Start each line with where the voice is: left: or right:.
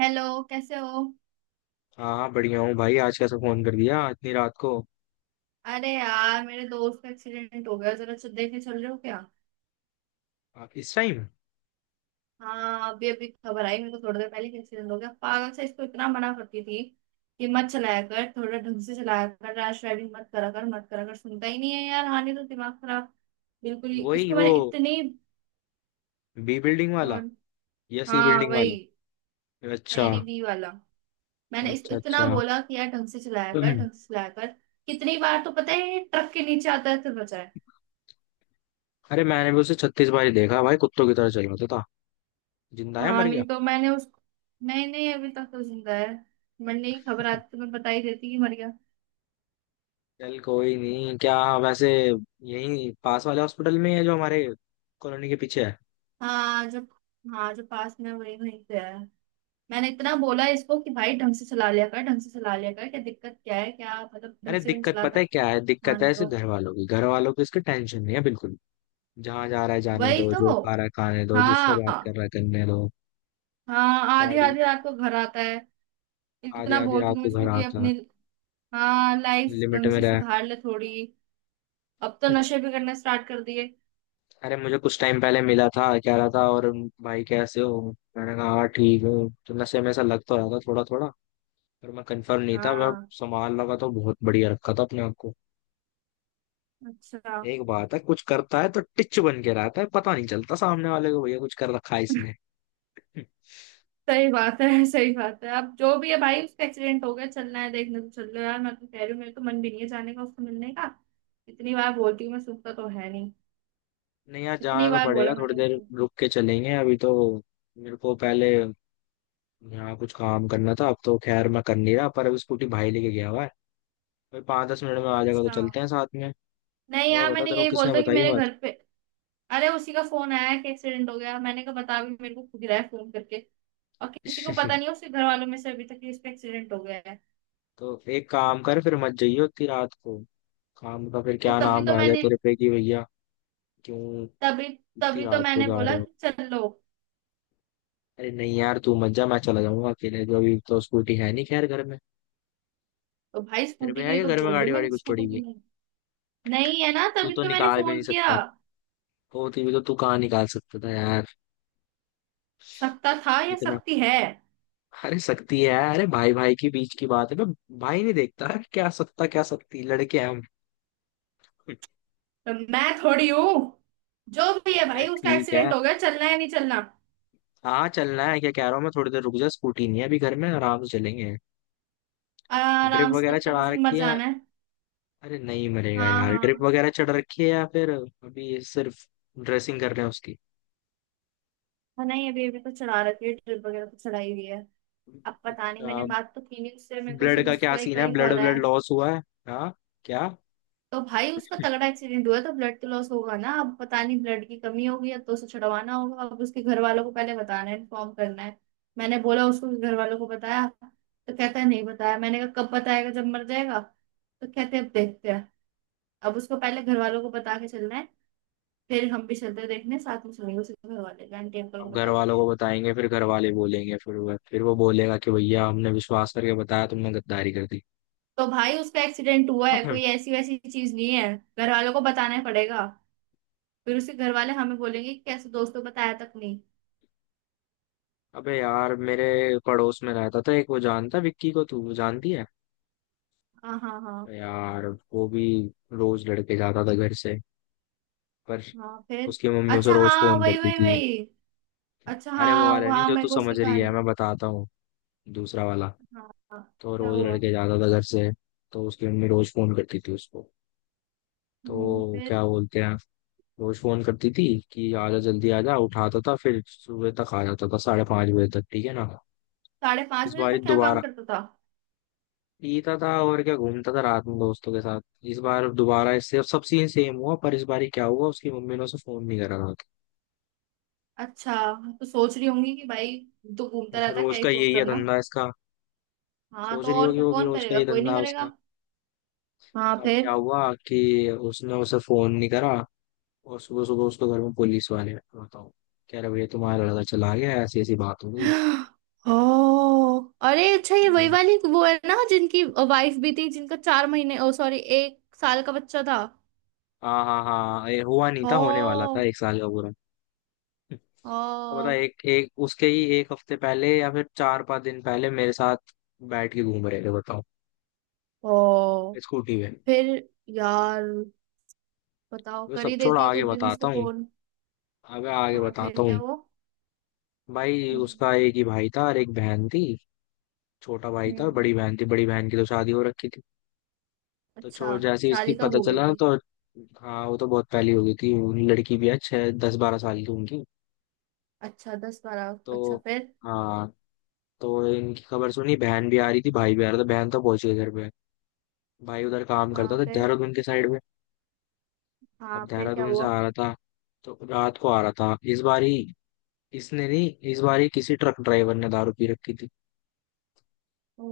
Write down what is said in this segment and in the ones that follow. right: Hello. कैसे हो?
left: हाँ हाँ बढ़िया हूँ भाई। आज कैसे फोन कर दिया इतनी रात को?
right: अरे यार, मेरे दोस्त का एक्सीडेंट हो गया। जरा देखने चल रहे हो क्या?
left: इस टाइम?
right: हाँ, अभी अभी खबर आई मेरे को थोड़ी देर पहले कि एक्सीडेंट हो गया। पागल से, इसको इतना मना करती थी कि मत चलाया कर, थोड़ा ढंग से चलाया कर, रैश ड्राइविंग मत करा कर, मत करा कर, सुनता ही नहीं है यार। हाँ, नहीं तो दिमाग खराब बिल्कुल ही।
left: वही
right: इसको
left: वो
right: मैंने इतनी…
left: बी बिल्डिंग वाला
right: कौन?
left: या सी
right: हाँ
left: बिल्डिंग
right: वही।
left: वाला? अच्छा
right: नहीं नहीं, बी वाला। मैंने इसको
left: अच्छा
right: इतना
left: अच्छा
right: बोला कि यार, ढंग से चलाया कर,
left: हम्म,
right: ढंग से चलाया कर। कितनी बार तो पता है, ये ट्रक के नीचे आता है तो बचा है।
left: अरे मैंने भी उसे 36 बार ही देखा भाई, कुत्तों की तरह चल रहा था तो। जिंदा है
right: हाँ,
left: मर
right: नहीं
left: गया?
right: तो मैंने उसको… नहीं नहीं, अभी तक तो जिंदा है। मैंने… नहीं खबर आती तो मैं बता ही देती कि मर गया।
left: चल कोई नहीं, क्या वैसे यही पास वाले हॉस्पिटल में है जो हमारे कॉलोनी के पीछे है?
right: हाँ जो हाँ जो पास में है, वही वहीं पे है। मैंने इतना बोला इसको कि भाई, ढंग से चला लिया कर, ढंग से चला लिया कर, क्या दिक्कत क्या है, क्या मतलब,
left: अरे
right: ढंग से भी नहीं
left: दिक्कत पता
right: चलाता।
left: है क्या है?
right: हाँ,
left: दिक्कत है
right: नहीं
left: इसे
right: तो।
left: घर वालों की, घर वालों की इसकी टेंशन नहीं है बिल्कुल। जहाँ जा रहा है जाने
right: वही
left: दो,
right: तो।
left: जो खा रहा है खाने दो, जिससे बात
right: हाँ
left: कर रहा है करने दो।
right: हाँ, आधी
left: गाड़ी
right: आधी रात को घर आता है।
left: आधी
right: इतना
left: आधी
right: बोलती
left: रात
right: हूँ
left: को
right: इसको
left: घर
right: कि
left: आता है,
right: अपनी… हाँ, लाइफ
left: लिमिट
right: ढंग
left: में
right: से
left: रहे।
right: सुधार ले थोड़ी। अब तो नशे भी करना स्टार्ट कर दिए।
left: अरे मुझे कुछ टाइम पहले मिला था, कह रहा था, और भाई कैसे हो? मैंने कहा हाँ ठीक हूँ। तो नशे में ऐसा लग तो रहा था थोड़ा थोड़ा, पर मैं कंफर्म नहीं था। मैं
right: हाँ।
left: संभाल लगा तो बहुत बढ़िया रखा था अपने आप को।
right: अच्छा।
left: एक बात है, कुछ करता है तो टिच बन के रहता है, पता नहीं चलता सामने वाले को भैया कुछ कर रखा है इसने।
right: सही बात है, सही बात है। अब जो भी है भाई, उसका एक्सीडेंट हो गया, चलना है, देखने तो चल लो यार। मैं तो कह रही हूँ, मेरे तो मन भी नहीं है जाने का, उसको मिलने का। इतनी बार बोलती हूँ, मैं सुनता तो है नहीं।
left: नहीं यार
right: इतनी
left: जाना तो
right: बार
left: पड़ेगा,
right: बोला
left: थोड़ी
right: मैंने
left: देर
right: उसको।
left: रुक के चलेंगे अभी तो। मेरे को पहले यहाँ कुछ काम करना था, अब तो खैर मैं कर नहीं रहा, पर अभी स्कूटी भाई लेके गया हुआ है। भाई 5-10 मिनट में आ जाएगा तो
right: अच्छा।
left: चलते हैं साथ में।
right: नहीं
left: और
right: यार,
left: बता
right: मैंने
left: तेरे को
right: यही
left: किसने
right: बोलता कि
left: बताई
right: मेरे
left: बात?
right: घर पे… अरे, उसी का फोन आया कि एक्सीडेंट हो गया। मैंने कहा बता भी मेरे को खुद ही रहा है फोन करके। और किसी को पता नहीं है उसके घर वालों में से अभी तक कि इसका एक्सीडेंट हो गया है।
left: तो एक काम कर फिर, मत जाइयो इतनी रात को। काम का फिर
right: तो
left: क्या
right: तभी
left: नाम
right: तो
left: आ जाए
right: मैंने
left: तेरे पे कि भैया क्यों
right: तभी
left: इतनी
right: तभी तो
left: रात को
right: मैंने
left: जा
right: बोला
left: रहे हो?
right: कि चलो।
left: अरे नहीं यार तू मत जा, मैं चला जाऊंगा अकेले, जो अभी तो स्कूटी है नहीं खैर घर में।
right: तो भाई,
left: तेरे
right: स्कूटी
left: पे
right: के
left: है
right: लिए
left: क्या
right: तो
left: घर में,
right: बोल रही हूँ
left: गाड़ी वाड़ी
right: मैं,
left: कुछ पड़ी
right: स्कूटी
left: हुई?
right: नहीं, नहीं है ना,
left: तू
right: तभी
left: तो
right: तो मैंने
left: निकाल भी नहीं
right: फोन किया।
left: सकता। होती भी तो तू कहाँ निकाल सकता था यार?
right: सकता था या
left: इतना
right: सकती है?
left: अरे सकती है, अरे भाई भाई के बीच की बात है, मैं भाई नहीं देखता क्या सकता क्या सकती, लड़के हैं हम।
right: तो मैं थोड़ी हूँ। जो भी है
left: चल
right: भाई, उसका
left: ठीक है।
right: एक्सीडेंट हो गया, चलना है नहीं चलना?
left: हाँ चलना है, क्या कह रहा हूँ मैं, थोड़ी देर रुक जा, स्कूटी नहीं है अभी घर में, आराम से चलेंगे। ड्रिप
right: आराम से
left: वगैरह
right: तब तक
left: चढ़ा
right: उसे मर
left: रखी है?
right: जाना है।
left: अरे नहीं मरेगा
right: हाँ
left: यार, ड्रिप
right: हाँ।
left: वगैरह चढ़ रखी है या फिर अभी सिर्फ ड्रेसिंग कर रहे हैं उसकी?
right: हाँ, नहीं, अभी अभी तो चढ़ा रखी है, ड्रिप वगैरह तो चढ़ाई हुई है। अब पता नहीं,
left: अच्छा।
right: मैंने बात तो की नहीं उससे, मेरे को
left: ब्लड
right: सिर्फ
left: का क्या
right: उसका एक
left: सीन
right: बार
left: है?
right: ही
left: ब्लड
right: कॉल आया।
left: ब्लड लॉस हुआ है? हाँ, क्या?
right: तो भाई उसका तगड़ा एक्सीडेंट हुआ है, तो ब्लड तो लॉस होगा ना, अब पता नहीं ब्लड की कमी होगी, या तो उसे छुड़वाना होगा। अब उसके घर वालों को पहले बताना है, इन्फॉर्म करना है। मैंने बोला उसको, घर वालों को बताया? तो कहता है नहीं बताया। मैंने कहा कब बताएगा, जब मर जाएगा? तो कहते हैं अब देखते हैं। अब उसको पहले घर वालों को बता के चलना है। फिर हम भी चलते हैं देखने, साथ में चलेंगे, उसके घर वाले आंटी अंकल को
left: अब घर
right: बता
left: वालों
right: देंगे।
left: को बताएंगे, फिर घर वाले बोलेंगे, फिर वो बोलेगा कि भैया हमने विश्वास करके बताया, तुमने गद्दारी कर दी।
right: तो भाई उसका एक्सीडेंट हुआ है, कोई ऐसी वैसी चीज नहीं है। घर वालों को बताना पड़ेगा। फिर उसके घर वाले हमें बोलेंगे कि कैसे दोस्तों, बताया तक नहीं।
left: अबे यार मेरे पड़ोस में रहता था एक, वो जानता है विक्की को तू, वो जानती है।
right: हाँ हाँ हाँ।
left: तो यार वो भी रोज लड़के जाता था घर से, पर
right: हाँ, फिर?
left: उसकी मम्मी उसे
right: अच्छा,
left: रोज
right: हाँ
left: फोन
right: वही
left: करती
right: वही
left: थी।
right: वही। अच्छा
left: अरे वो
right: हाँ,
left: वाला नहीं
right: वहाँ
left: जो तू
right: मेरे को उसकी
left: समझ रही है,
right: कहानी…
left: मैं बताता हूँ, दूसरा वाला।
right: हाँ हाँ।
left: तो
right: क्या
left: रोज
right: हुआ?
left: लड़के जाता था घर से, तो उसकी मम्मी रोज फोन करती थी उसको। तो
right: फिर?
left: क्या बोलते हैं, रोज फोन करती थी कि आजा जल्दी आजा, उठाता था फिर सुबह तक आ जाता था, 5:30 बजे तक, ठीक है ना।
right: साढ़े पाँच
left: इस
right: बजे
left: बार
right: तक क्या काम
left: दोबारा
right: करता था?
left: पीता था और क्या, घूमता था रात में दोस्तों के साथ। इस बार दोबारा इससे सब सीन सेम हुआ, पर इस बार क्या हुआ, उसकी मम्मी ने उसे फोन नहीं करा था।
right: अच्छा। तो सोच रही होंगी कि भाई, तो घूमता
left: फिर
right: रहता है, क्या
left: रोज
right: ही
left: का
right: फोन
left: यही है
right: करना।
left: धंधा इसका,
right: हाँ,
left: सोच
right: तो
left: रही
right: और
left: होगी
right: क्या,
left: वो भी
right: कौन
left: रोज का
right: करेगा,
left: ही
right: कोई
left: धंधा
right: नहीं
left: है
right: करेगा।
left: उसका।
right: हाँ,
left: तो अब क्या
right: फिर?
left: हुआ कि उसने उसे फोन नहीं करा, और सुबह सुबह उसको घर में पुलिस वाले बताओ, कह रहे भैया तुम्हारा लड़का चला गया, ऐसी ऐसी बात हो गई।
right: ओ। अरे अच्छा, ये वही
left: हम्म।
right: वाली वो है ना, जिनकी वाइफ भी थी, जिनका 4 महीने, ओ सॉरी, 1 साल का बच्चा था।
left: हाँ हाँ हाँ, ये हुआ नहीं
right: ओ।
left: था, होने वाला था एक साल का पूरा। अब बता,
right: ओ।
left: एक एक उसके ही एक हफ्ते पहले या फिर 4-5 दिन पहले मेरे साथ बैठ के घूम रहे थे बताओ,
right: ओ
left: स्कूटी पे।
right: फिर यार, बताओ,
left: अबे
right: कर
left: सब
right: ही
left: छोड़,
right: देती है
left: आगे
right: उस दिन इसको
left: बताता हूँ।
right: फोन।
left: अबे आगे
right: हाँ फिर
left: बताता हूँ।
right: क्या वो…
left: भाई
right: हम्म।
left: उसका एक ही भाई था और एक बहन थी। छोटा भाई था और
right: हम्म।
left: बड़ी बहन थी, बड़ी बहन की तो शादी हो रखी थी। तो
right: अच्छा।
left: छो जैसे ही इसकी
right: शादी कब
left: पता
right: हो गई
left: चला
right: थी?
left: तो, हाँ वो तो बहुत पहली हो गई थी। लड़की भी है छः दस बारह साल की उनकी।
right: अच्छा, 10 12।
left: तो
right: अच्छा फिर?
left: हाँ, तो इनकी खबर सुनी, बहन भी आ रही थी भाई भी आ रहा था, बहन तो पहुंच गई घर पे। भाई उधर काम करता
right: हाँ,
left: था
right: फिर?
left: देहरादून के साइड में। अब
right: हाँ, फिर क्या
left: देहरादून से
right: हुआ?
left: आ रहा था, तो रात को आ रहा था इस बार ही। इसने नहीं, इस बार ही किसी ट्रक ड्राइवर ने दारू पी रखी थी,
right: ओ।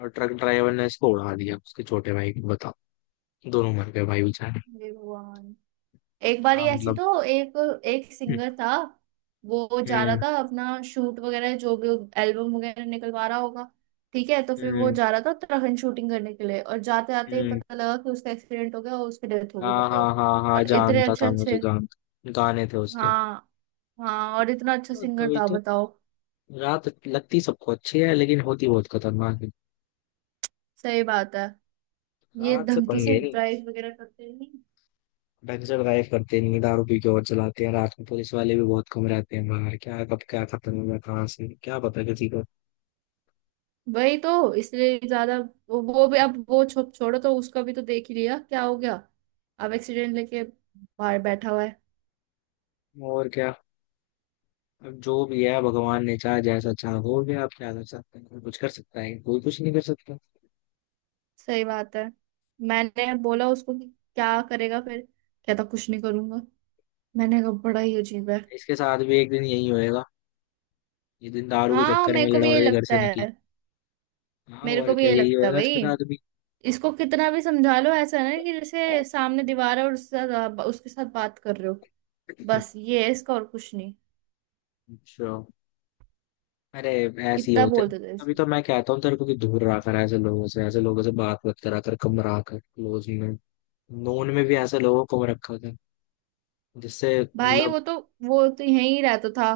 left: और ट्रक ड्राइवर ने इसको उड़ा दिया उसके छोटे भाई को बताओ, दोनों मर गए भाई बेचारे।
right: हे भगवान। एक बार
left: हाँ
right: ही ऐसी…
left: मतलब।
right: तो एक एक सिंगर था, वो जा रहा
left: हम्म।
right: था अपना शूट वगैरह, जो भी, एल्बम वगैरह निकलवा रहा होगा। ठीक है, तो फिर वो
left: हम्म।
right: जा रहा था उत्तराखंड शूटिंग करने के लिए, और जाते जाते
left: हम्म।
right: पता लगा कि उसका एक्सीडेंट हो गया और उसकी डेथ हो गई,
left: हाँ
right: बताओ।
left: हाँ हाँ हाँ
right: और इतने
left: जानता
right: अच्छे
left: था,
right: अच्छे…
left: मुझे गान, गाने थे उसके।
right: हाँ हाँ, और इतना अच्छा
left: हाँ,
right: सिंगर
left: तभी
right: था,
left: तो।
right: बताओ।
left: रात लगती सबको अच्छी है लेकिन होती बहुत खतरनाक है,
right: सही बात है। ये
left: रात से
right: ढंग से
left: पंगे नहीं।
right: ड्राइव वगैरह करते नहीं।
left: ढंग से ड्राइव करते नहीं, दारू पी के और चलाते हैं रात में, पुलिस वाले भी बहुत कम रहते हैं बाहर, क्या कब क्या खत्म हुआ कहाँ से क्या पता किसी को।
right: वही तो, इसलिए ज्यादा। वो भी, अब वो छोड़ो, तो उसका भी तो देख ही लिया क्या हो गया। अब एक्सीडेंट लेके बाहर बैठा हुआ है।
left: और क्या, अब जो भी है भगवान ने चाहा जैसा चाहा हो गया, आप क्या कर सकते हैं, कोई कुछ कर सकता है, कोई कुछ नहीं कर सकता।
right: सही बात है। मैंने बोला उसको कि क्या करेगा फिर? कहता कुछ नहीं करूंगा। मैंने कहा बड़ा ही अजीब है।
left: इसके साथ भी एक दिन यही होएगा, ये दिन दारू के
right: हाँ,
left: चक्कर
right: मेरे
left: में
right: को भी
left: लड़वड़
right: यही
left: के घर
right: लगता
left: से निकले।
right: है।
left: हाँ
right: मेरे को
left: और
right: भी
left: क्या,
right: यही
left: यही
right: लगता है
left: होएगा
right: भाई।
left: इसके साथ भी।
right: इसको कितना भी समझा लो, ऐसा है ना, कि जैसे सामने दीवार है और उसके साथ बात कर रहे हो। बस ये है इसका, और कुछ नहीं।
left: अच्छा। अरे ऐसे ही
right: कितना
left: होते हैं।
right: बोलते थे
left: अभी
right: इसको।
left: तो मैं कहता हूँ तेरे को कि दूर रहा कर ऐसे लोगों से, ऐसे लोगों से बात मत करा कर, कम रहा कर क्लोज में। नोन में भी ऐसे लोगों को कम रखा कर, जिससे
right: भाई
left: मतलब।
right: वो तो यहीं ही रहता था,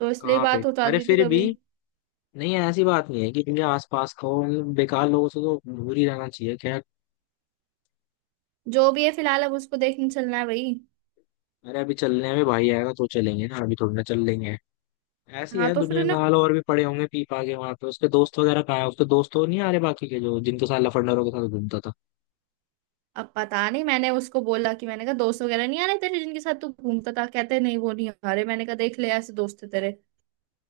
right: तो इसलिए
left: कहाँ पे?
right: बात हो
left: अरे
right: जाती थी
left: फिर भी,
right: कभी।
left: नहीं ऐसी बात नहीं है कि तुझे आसपास का हो, मतलब बेकार लोगों से तो दूर ही रहना चाहिए, खैर।
right: जो भी है फिलहाल, अब उसको देखने चलना है भाई।
left: अरे अभी चलने में भाई आएगा तो चलेंगे ना, अभी थोड़ी ना चल लेंगे। ऐसी
right: हाँ,
left: है
right: तो फिर
left: दुनिया का
right: उन्हें…
left: हाल, और भी पड़े होंगे पी पा के वहां पे, उसके दोस्त वगैरह कहाँ है, उसके दोस्त तो नहीं आ रहे बाकी के, जो जिनके साथ लफंडरों के साथ घूमता था।
right: अब पता नहीं, मैंने उसको बोला कि… मैंने कहा दोस्त वगैरह नहीं आ रहे तेरे, जिनके साथ तू घूमता था, कहते नहीं, वो नहीं आ रहे। मैंने कहा देख ले, ऐसे दोस्त थे तेरे।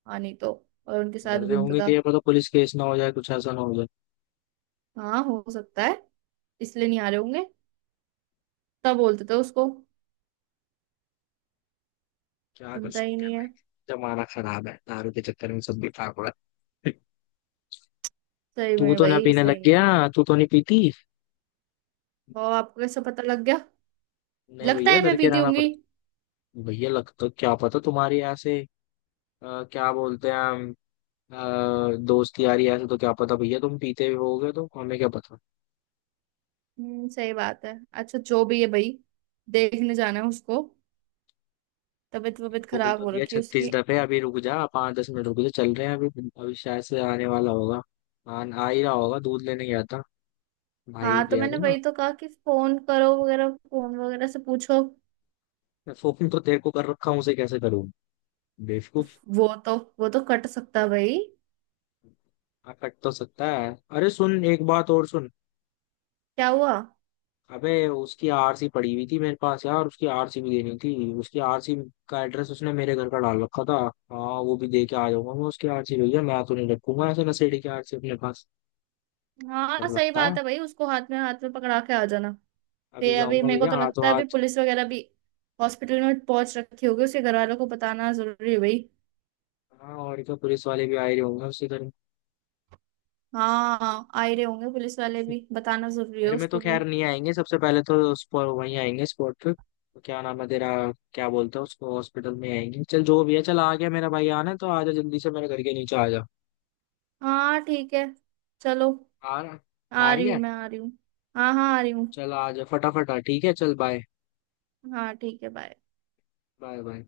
right: हाँ, नहीं तो। और उनके
left: डर
right: साथ
left: रहे
right: घूमता
left: होंगे
right: था।
left: कि ये पता पुलिस केस ना हो जाए, कुछ ऐसा ना हो जाए।
right: हाँ, हो सकता है, इसलिए नहीं आ रहे होंगे। तब बोलते थे उसको,
left: क्या कर
right: सुनता ही
left: सकते
right: नहीं
left: हैं।
right: है।
left: जमाना खराब है, दारू के चक्कर में सब भी पाक हो रहा है।
right: सही
left: तू
right: में
left: तो ना
right: भाई,
left: पीने लग
right: सही
left: गया।
right: में।
left: तू तो नहीं पीती?
right: और आपको कैसे पता लग गया?
left: नहीं
right: लगता
left: भैया
right: है
left: डर
right: मैं
left: के
right: पीती
left: रहना
right: होंगी?
left: पड़ता। भैया, लगता क्या पता तुम्हारी ऐसे क्या बोलते हैं दोस्त यारी, ऐसे तो क्या पता भैया तुम पीते भी होगे तो हमें क्या पता।
right: हम्म, सही बात है। अच्छा, जो भी है भाई, देखने जाना है उसको, तबीयत वबीयत
left: बोल
right: खराब
left: तो
right: हो
left: दिया
right: रखी है
left: छत्तीस
right: उसकी।
left: दफे अभी रुक जा, 5-10 मिनट रुक जा, चल रहे हैं अभी, अभी शायद से आने वाला होगा। आ ही रहा होगा, दूध लेने गया था भाई,
right: हाँ, तो
left: गया
right: मैंने
left: था ना।
right: वही तो कहा कि फोन करो वगैरह, फोन वगैरह से पूछो।
left: मैं फोन तो तेरे को कर रखा हूँ, उसे कैसे करूँ
right: तो
left: बेवकूफ?
right: वो तो कट सकता है भाई।
left: हाँ, कट तो सकता है, अरे सुन एक बात और सुन।
right: क्या हुआ?
left: अबे उसकी आरसी पड़ी हुई थी मेरे पास यार, उसकी आरसी भी देनी थी। उसकी आरसी का एड्रेस उसने मेरे घर का डाल रखा था। हाँ वो भी दे के आ जाऊंगा मैं उसकी आरसी, भैया मैं तो नहीं रखूंगा ऐसे नशेड़ी की आरसी अपने पास,
right: हाँ,
left: डर
right: सही
left: लगता है।
right: बात है भाई, उसको हाथ में पकड़ा के आ जाना।
left: अभी
right: फिर अभी
left: जाऊंगा
right: मेरे को
left: भैया
right: तो लगता
left: हाथों
right: है अभी
left: हाथ।
right: पुलिस वगैरह भी हॉस्पिटल में पहुंच रखी होगी, उसके घर वालों को बताना जरूरी है भाई।
left: हाँ, और तो पुलिस वाले भी आ ही होंगे उसके घर में।
right: हाँ, आ ही रहे होंगे पुलिस वाले भी, बताना जरूरी है
left: घर में तो
right: उसको भी।
left: खैर नहीं आएंगे, सबसे पहले तो स्पॉट वहीं आएंगे, स्पॉट पे तो क्या नाम है तेरा, क्या बोलते हैं उसको, हॉस्पिटल में आएंगे। चल जो भी है, चल आ गया मेरा भाई, आना है तो आजा जल्दी से मेरे घर के नीचे आ जा।
right: हाँ ठीक है। चलो।
left: आ रहा, आ
right: आ रही
left: रही
right: हूँ,
left: है?
right: मैं आ रही हूँ। हाँ हाँ, आ रही हूँ।
left: चल आ जा फटाफट आ, ठीक है, चल बाय,
right: हाँ ठीक है, बाय।
left: Bye bye.